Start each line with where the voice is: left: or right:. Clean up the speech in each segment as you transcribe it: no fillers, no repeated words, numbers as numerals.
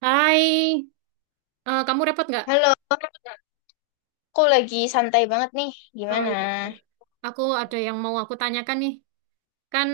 right: Hai, kamu repot nggak?
left: Halo, aku lagi santai banget nih.
right: Oh
left: Gimana?
right: iya, iya. Aku ada yang mau aku tanyakan nih. Kan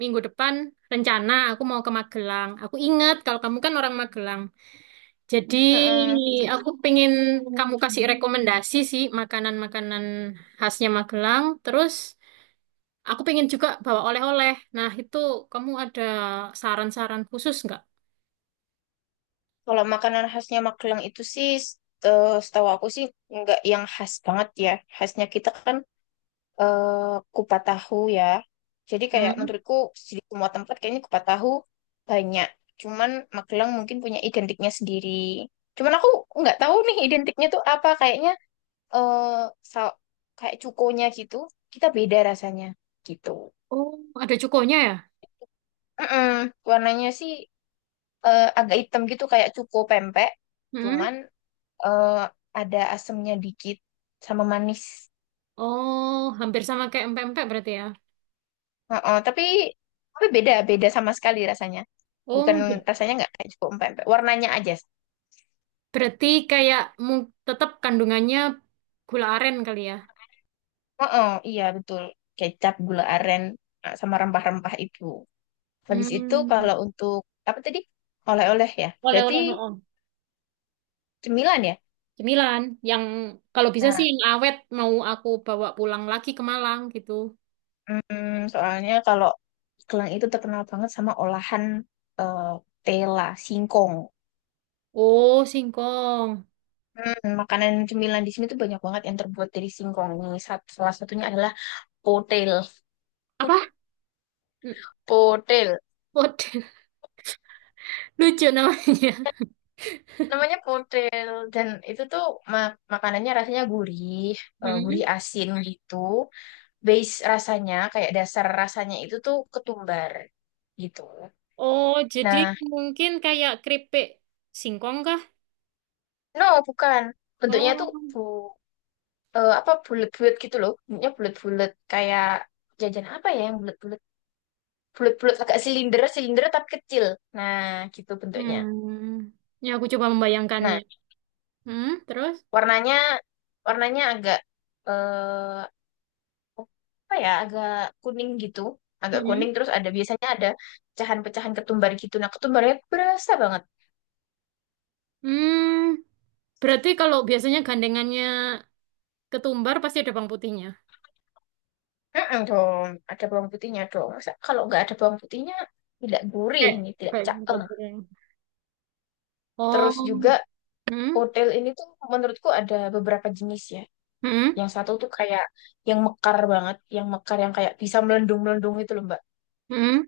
right: minggu depan rencana aku mau ke Magelang. Aku ingat kalau kamu kan orang Magelang. Jadi
left: Mm-mm.
right: aku pengen kamu kasih rekomendasi sih makanan-makanan khasnya Magelang. Terus aku pengen juga bawa oleh-oleh. Nah itu kamu ada saran-saran khusus nggak?
left: Kalau makanan khasnya Magelang itu sih, setahu aku sih nggak yang khas banget ya. Khasnya kita kan kupat tahu ya. Jadi kayak
right: Hmm.
left: menurutku di semua tempat kayaknya kupat tahu banyak. Cuman Magelang mungkin punya identiknya sendiri. Cuman aku nggak tahu nih identiknya tuh apa. Kayaknya eh sa- kayak cukonya gitu. Kita beda rasanya gitu.
right: Oh, ada cukonya ya?
left: Mm-mm. Warnanya sih agak hitam gitu kayak cuko pempek,
right: Hmm?
left: cuman eh, ada asemnya dikit sama manis.
right: Oh, hampir sama kayak empek-empek berarti ya?
left: Heeh, tapi beda beda sama sekali rasanya. Bukan,
right: Oh, gitu.
left: rasanya nggak kayak cuko pempek, warnanya aja.
right: Berarti kayak tetap kandungannya gula aren kali ya.
left: Heeh, iya betul. Kecap, gula aren, sama rempah-rempah itu. Habis itu
right: Hmm,
left: kalau untuk apa tadi? Oleh-oleh ya. Berarti
right: oleh-oleh no. Oh.
left: cemilan ya?
right: Cemilan yang kalau bisa sih
left: Nah,
right: yang awet mau aku bawa pulang lagi ke Malang gitu.
left: soalnya kalau Kelang itu terkenal banget sama olahan eh, tela, singkong.
right: Oh, singkong.
left: Makanan cemilan di sini tuh banyak banget yang terbuat dari singkong. Ini salah satunya adalah potel.
right: Apa?
left: Potel.
right: Pot. Lucu namanya.
left: Namanya potel dan itu tuh makanannya rasanya gurih, gurih
right: Hmm.
left: asin gitu. Base rasanya kayak dasar rasanya itu tuh ketumbar gitu.
right: Oh, jadi
left: Nah,
right: mungkin kayak keripik singkong kah?
left: no bukan. Bentuknya tuh
right: Oh.
left: apa, bulat-bulat gitu loh. Bentuknya bulat-bulat kayak jajan apa ya yang bulat-bulat? Bulat-bulat agak silinder, silinder tapi kecil. Nah, gitu bentuknya.
right: Hmm. Ya aku coba membayangkannya.
left: Nah,
right: Hmm, terus?
left: warnanya warnanya agak eh apa ya, agak kuning gitu, agak
right: Hmm.
left: kuning terus ada, biasanya ada pecahan-pecahan ketumbar gitu, nah ketumbarnya berasa banget.
right: Hmm. Berarti kalau biasanya gandengannya ketumbar pasti ada bawang putihnya.
left: Dong ada bawang putihnya dong. Masa kalau nggak ada bawang putihnya, tidak gurih,
right: Kayak
left: ini tidak
right: kayak
left: cakep.
right: kayak goreng.
left: Terus juga
right: Oh, hmm,
left: otel ini tuh menurutku ada beberapa jenis ya.
right: hmm,
left: Yang satu tuh kayak yang mekar banget, yang mekar, yang kayak bisa melendung melendung itu loh, mbak.
right: hmm.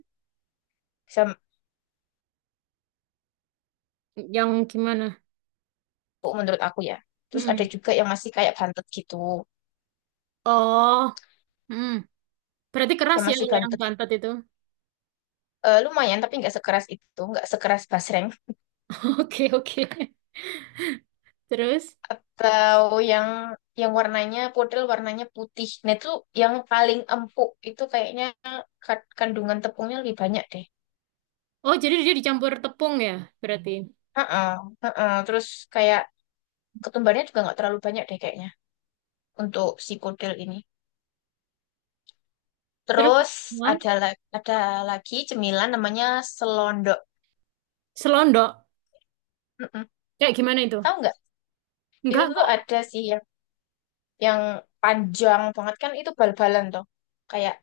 left: Bisa.
right: Yang gimana?
left: Oh, menurut aku ya. Terus
right: Hmm.
left: ada juga yang masih kayak bantet gitu.
right: Oh, hmm. Berarti keras
left: Ya
right: ya
left: masih
right: kalau yang
left: bantet itu.
right: bantet itu.
left: Lumayan tapi nggak sekeras itu, nggak sekeras basreng.
right: Oke, oke. Terus,
left: Atau yang yang warnanya, model warnanya putih. Nah itu yang paling empuk itu kayaknya kandungan tepungnya lebih banyak deh.
right: oh jadi dia dicampur tepung ya, berarti.
left: Heeh, heeh. Terus kayak ketumbarnya juga nggak terlalu banyak deh kayaknya untuk si kodel ini.
right: Terus,
left: Terus
right: hah?
left: ada lagi cemilan namanya selondok.
right: Selondok.
left: Mm-mm.
right: Kayak gimana itu?
left: Tahu nggak? Itu
right: Enggak,
left: tuh
right: enggak.
left: ada sih yang panjang banget kan itu bal-balan tuh. Kayak.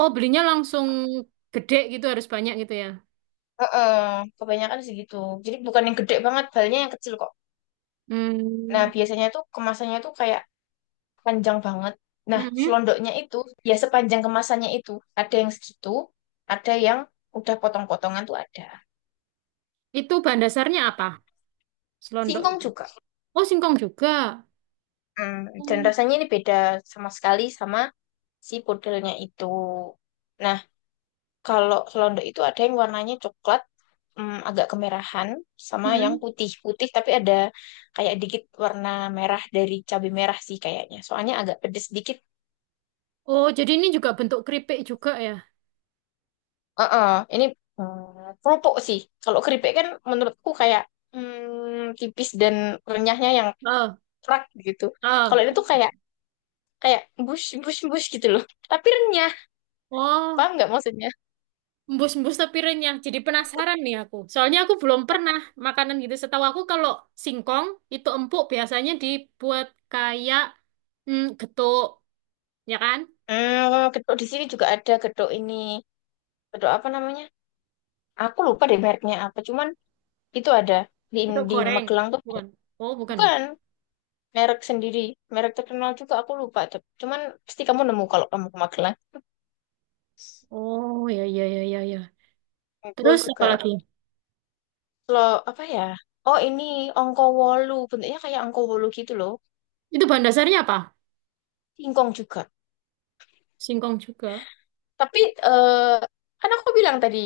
right: Oh, belinya langsung gede gitu, harus banyak gitu ya.
left: Heeh, kebanyakan segitu. Jadi bukan yang gede banget, balnya yang kecil kok. Nah,
right: Hmm,
left: biasanya tuh kemasannya tuh kayak panjang banget. Nah,
right: hmm.
left: selondoknya itu ya sepanjang kemasannya itu. Ada yang segitu, ada yang udah potong-potongan tuh ada.
right: Itu bahan dasarnya apa? Selondok
left: Singkong
right: itu.
left: juga.
right: Oh, singkong juga.
left: Hmm, dan
right: Hmm.
left: rasanya ini beda sama sekali sama si pudelnya itu. Nah, kalau selondok itu ada yang warnanya coklat, agak kemerahan, sama yang
right: Mm-mm.
left: putih-putih tapi ada kayak dikit warna merah dari cabai merah sih kayaknya. Soalnya agak pedes dikit.
right: Oh, jadi ini juga bentuk keripik juga ya?
left: Heeh, ini keropok sih. Kalau keripik kan menurutku kayak tipis, dan renyahnya yang
right: Oh,
left: kerak gitu.
right: oh.
left: Kalau ini tuh kayak kayak bus bus bus gitu loh. Tapi renyah,
right: Oh,
left: paham nggak maksudnya?
right: embus-embus tapi renyah. Jadi penasaran nih aku. Soalnya aku belum pernah makanan gitu. Setahu aku kalau singkong itu empuk biasanya dibuat kayak getuk, ya kan?
left: Gedok di sini juga ada gedok ini. Gedok apa namanya? Aku lupa deh mereknya apa. Cuman itu ada di
right: Getuk
left: di
right: goreng,
left: Magelang tuh
right: bukan?
left: banyak.
right: Oh, bukan ya?
left: Bukan merek sendiri, merek terkenal juga aku lupa tuh. Cuman pasti kamu nemu kalau kamu ke Magelang.
right: Oh, ya, ya, ya, ya, ya.
left: Itu
right: Terus
left: juga
right: apa lagi?
left: lo apa ya? Oh ini angko wolu, bentuknya kayak angko wolu gitu loh.
right: Itu bahan dasarnya apa?
left: Singkong juga.
right: Singkong juga.
left: Tapi eh kan aku bilang tadi,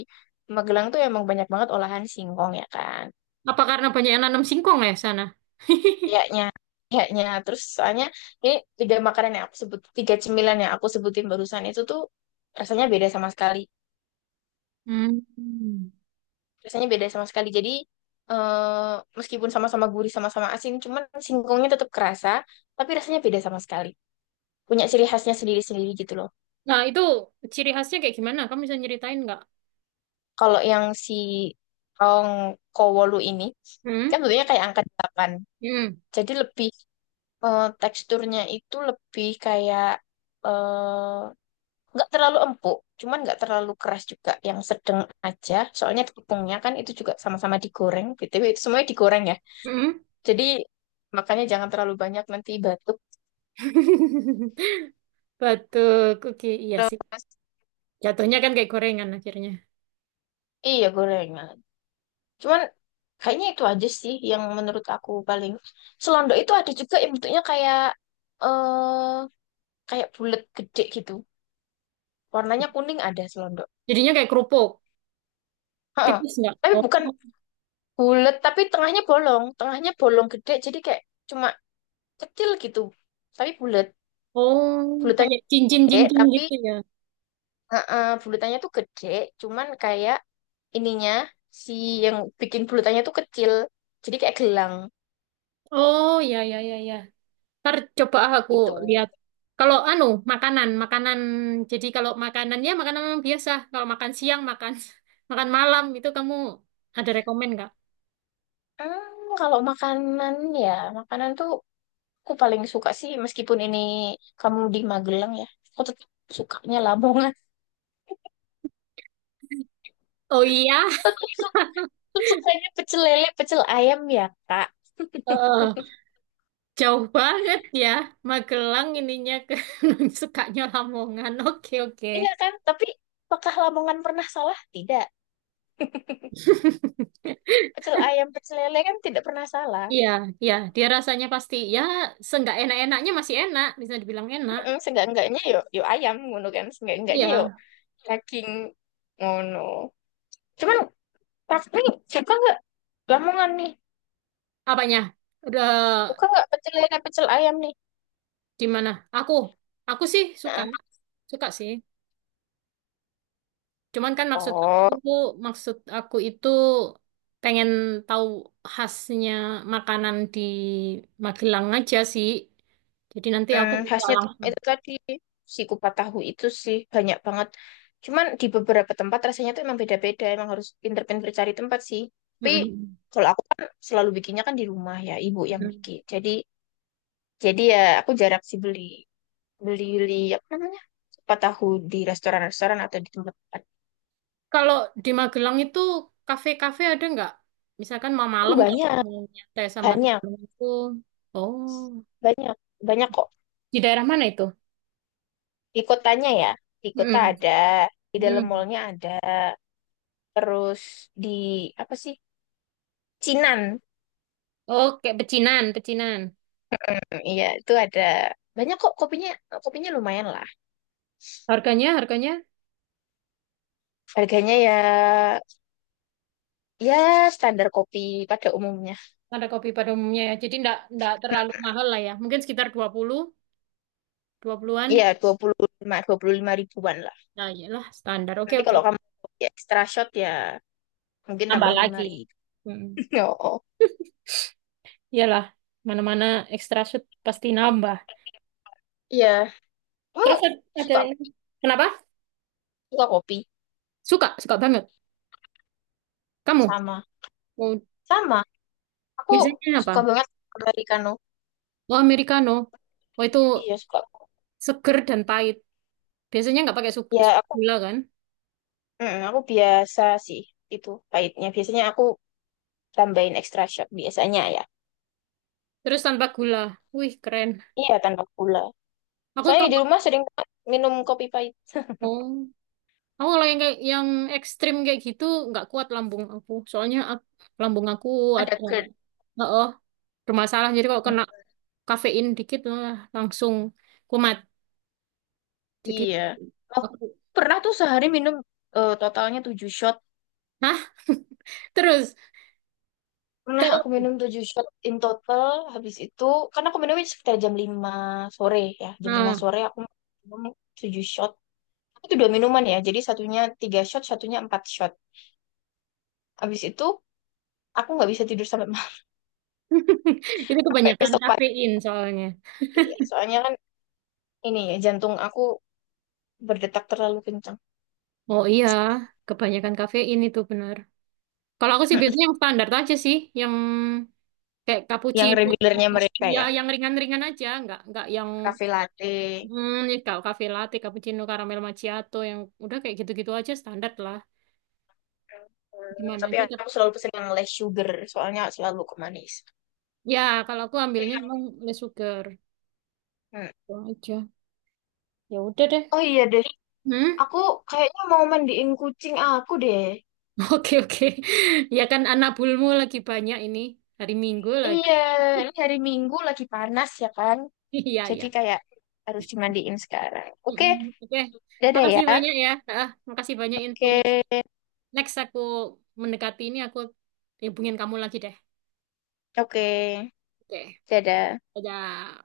left: Magelang tuh emang banyak banget olahan singkong ya kan.
right: Apa karena banyak yang nanam singkong ya sana?
left: Kayaknya kayaknya terus, soalnya ini tiga makanan yang aku sebut, tiga cemilan yang aku sebutin barusan itu tuh rasanya beda sama sekali.
right: Hmm.
left: Rasanya beda sama sekali. Jadi eh, meskipun sama-sama gurih, sama-sama asin, cuman singkongnya tetap kerasa, tapi rasanya beda sama sekali. Punya ciri khasnya sendiri-sendiri gitu loh.
right: Nah, itu ciri khasnya kayak gimana? Kamu bisa nyeritain nggak?
left: Kalau yang si tong kowolu ini,
right: Hmm?
left: kan bentuknya kayak angka 8.
right: Hmm?
left: Jadi lebih teksturnya itu lebih kayak eh, nggak terlalu empuk, cuman nggak terlalu keras juga, yang sedang aja. Soalnya tepungnya kan itu juga sama-sama digoreng. BTW itu semuanya digoreng ya.
right: Hmm?
left: Jadi makanya jangan terlalu banyak, nanti batuk.
right: Batu kuki, iya sih.
left: Terus,
right: Jatuhnya kan kayak gorengan akhirnya.
left: iya gorengan. Cuman kayaknya itu aja sih yang menurut aku paling. Selondok itu ada juga yang bentuknya kayak eh kayak bulat gede gitu. Warnanya kuning, ada selondok.
right: Jadinya kayak kerupuk.
left: Heeh.
right: Tipis nggak?
left: Tapi
right: Oh,
left: bukan, bulat tapi tengahnya bolong. Tengahnya bolong gede, jadi kayak cuma kecil gitu. Tapi bulat.
right: oh,
left: Bulatannya
right: kayak
left: gede
right: cincin-cincin
left: tapi
right: gitu ya.
left: heeh, bulatannya tuh gede cuman kayak ininya, si yang bikin bulutannya tuh kecil. Jadi kayak gelang
right: Oh, ya, ya, ya, ya. Ntar coba aku
left: gitu.
right: lihat. Kalau anu, makanan, makanan. Jadi kalau makanannya makanan yang biasa. Kalau makan siang, makan makan malam itu kamu ada rekomen nggak?
left: Kalau makanan ya, makanan tuh aku paling suka sih, meskipun ini kamu di Magelang ya, aku tetap sukanya Lamongan.
right: Oh iya.
left: Tetap suka, tetap sukanya pecel lele, pecel ayam ya, Kak.
right: Heeh. Jauh banget ya, Magelang ininya ke sukanya Lamongan. Oke, oke.
left: Iya kan? Tapi apakah Lamongan pernah salah? Tidak. Pecel ayam, pecel lele kan tidak pernah salah.
right: Iya, iya, dia rasanya pasti ya seenggak enak-enaknya masih enak, bisa dibilang enak.
left: Seenggak-enggaknya yo yo ayam ngono kan.
right: Iya,
left: Seenggak-enggaknya yo daging ngono. Cuman tapi suka nggak Lamongan nih.
right: apanya? Udah
left: Buka nggak pecel lele, pecel ayam nih.
right: di mana? Aku, aku sih suka,
left: Heeh.
right: suka sih. Cuman kan
left: Oh,
right: aku, maksud aku itu pengen tahu khasnya makanan di Magelang aja sih. Jadi nanti aku bisa
left: khasnya tuh
right: langsung.
left: itu tadi si kupat tahu itu sih banyak banget. Cuman di beberapa tempat rasanya tuh emang beda-beda. Emang harus pinter-pinter cari tempat sih. Tapi
right: Mm-mm.
left: kalau aku kan selalu bikinnya kan di rumah ya, ibu yang bikin. Jadi ya aku jarang sih beli, beli beli apa namanya, kupat tahu, di restoran-restoran atau di tempat-tempat.
right: Kalau di Magelang itu kafe-kafe ada nggak? Misalkan mau
left: Itu
right: malam kalau
left: banyak,
right: aku mau nyantai sama
left: banyak,
right: temanku. Oh,
left: banyak, banyak kok.
right: di daerah mana itu?
left: Di kotanya ya, di kota
right: Mm-mm.
left: ada, di dalam
right: Mm.
left: mallnya ada, terus di apa sih, Cinan.
right: Oke, pecinan, pecinan.
left: Hmm, iya itu ada banyak kok kopinya. Kopinya lumayan lah.
right: Harganya
left: Harganya ya, ya standar kopi pada umumnya.
right: ada kopi pada umumnya ya. Jadi ndak ndak terlalu
left: Hmm,
right: mahal lah ya. Mungkin sekitar 20, 20-an.
left: iya, dua puluh lima, 25 ribuan lah.
right: Nah, iyalah standar. Oke,
left: Nanti
right: oke.
left: kalau kamu kopi extra shot ya, mungkin
right: Nambah
left: tambah lima
right: lagi.
left: ribu
right: Mm-mm.
left: Oh oh.
right: Iyalah, mana-mana extra shoot pasti nambah.
left: Iya, kamu
right: Terus ada,
left: suka
right: ada- kenapa?
left: suka kopi.
right: Suka, suka banget. Kamu?
left: Sama sama aku,
right: Biasanya apa?
left: suka banget americano.
right: Oh, americano. Oh, itu
left: Iya suka
right: seger dan pahit. Biasanya nggak pakai
left: ya. Aku,
right: gula kan?
left: aku biasa sih itu pahitnya. Biasanya aku tambahin extra shot biasanya ya.
right: Terus tanpa gula. Wih, keren.
left: Iya, tanpa gula.
right: Aku
left: Soalnya
right: kalau
left: di rumah sering minum kopi pahit.
right: oh, aku kalau yang kayak yang ekstrim kayak gitu nggak kuat lambung aku. Soalnya lambung aku ada
left: Ada GERD.
right: bermasalah. Jadi kalau
left: Mm,
right: kena kafein dikit wah, langsung kumat. Jadi
left: iya. Oh,
right: aku.
left: pernah tuh sehari minum totalnya 7 shot.
right: Hah? Terus
left: Pernah
right: kalau,
left: aku minum 7 shot in total. Habis itu, karena aku minumnya sekitar jam 5 sore ya. Jam 5
right: nah,
left: sore aku minum 7 shot. Itu dua minuman ya. Jadi satunya 3 shot, satunya 4 shot. Habis itu, aku nggak bisa tidur sampai malam.
right: itu
left: Sampai
right: kebanyakan
left: besok pagi.
right: kafein soalnya.
left: Iya, soalnya kan ini ya, jantung aku berdetak terlalu kencang.
right: Oh iya, kebanyakan kafein itu benar. Kalau aku sih biasanya yang standar aja sih, yang kayak
left: Yang
right: cappuccino,
left: regulernya mereka
right: ya
left: ya,
right: yang ringan-ringan aja, nggak yang
left: cafe latte.
right: kalau cafe latte, cappuccino, caramel macchiato, yang udah kayak gitu-gitu aja standar lah.
left: Eh,
right: Gimana
left: tapi
right: aja tapi
left: aku selalu pesen yang less sugar, soalnya selalu kemanis.
right: ya kalau aku ambilnya emang less sugar
left: Hmm.
right: itu aja. Ya udah deh.
left: Oh iya deh,
right: Hmm?
left: aku kayaknya mau mandiin kucing aku deh.
right: Oke, oke. Ya kan anak bulmu lagi banyak ini hari Minggu lagi.
left: Iya, ini hari Minggu lagi panas ya kan.
right: Iya
left: Jadi
right: ya.
left: kayak harus dimandiin sekarang. Oke,
right: Oke.
left: dadah ya.
right: Makasih banyak ya. Ah, makasih banyak infonya.
left: Oke,
right: Next aku mendekati ini aku hubungin kamu lagi deh.
left: oke,
right: Oke,
left: dadah.
right: dadah.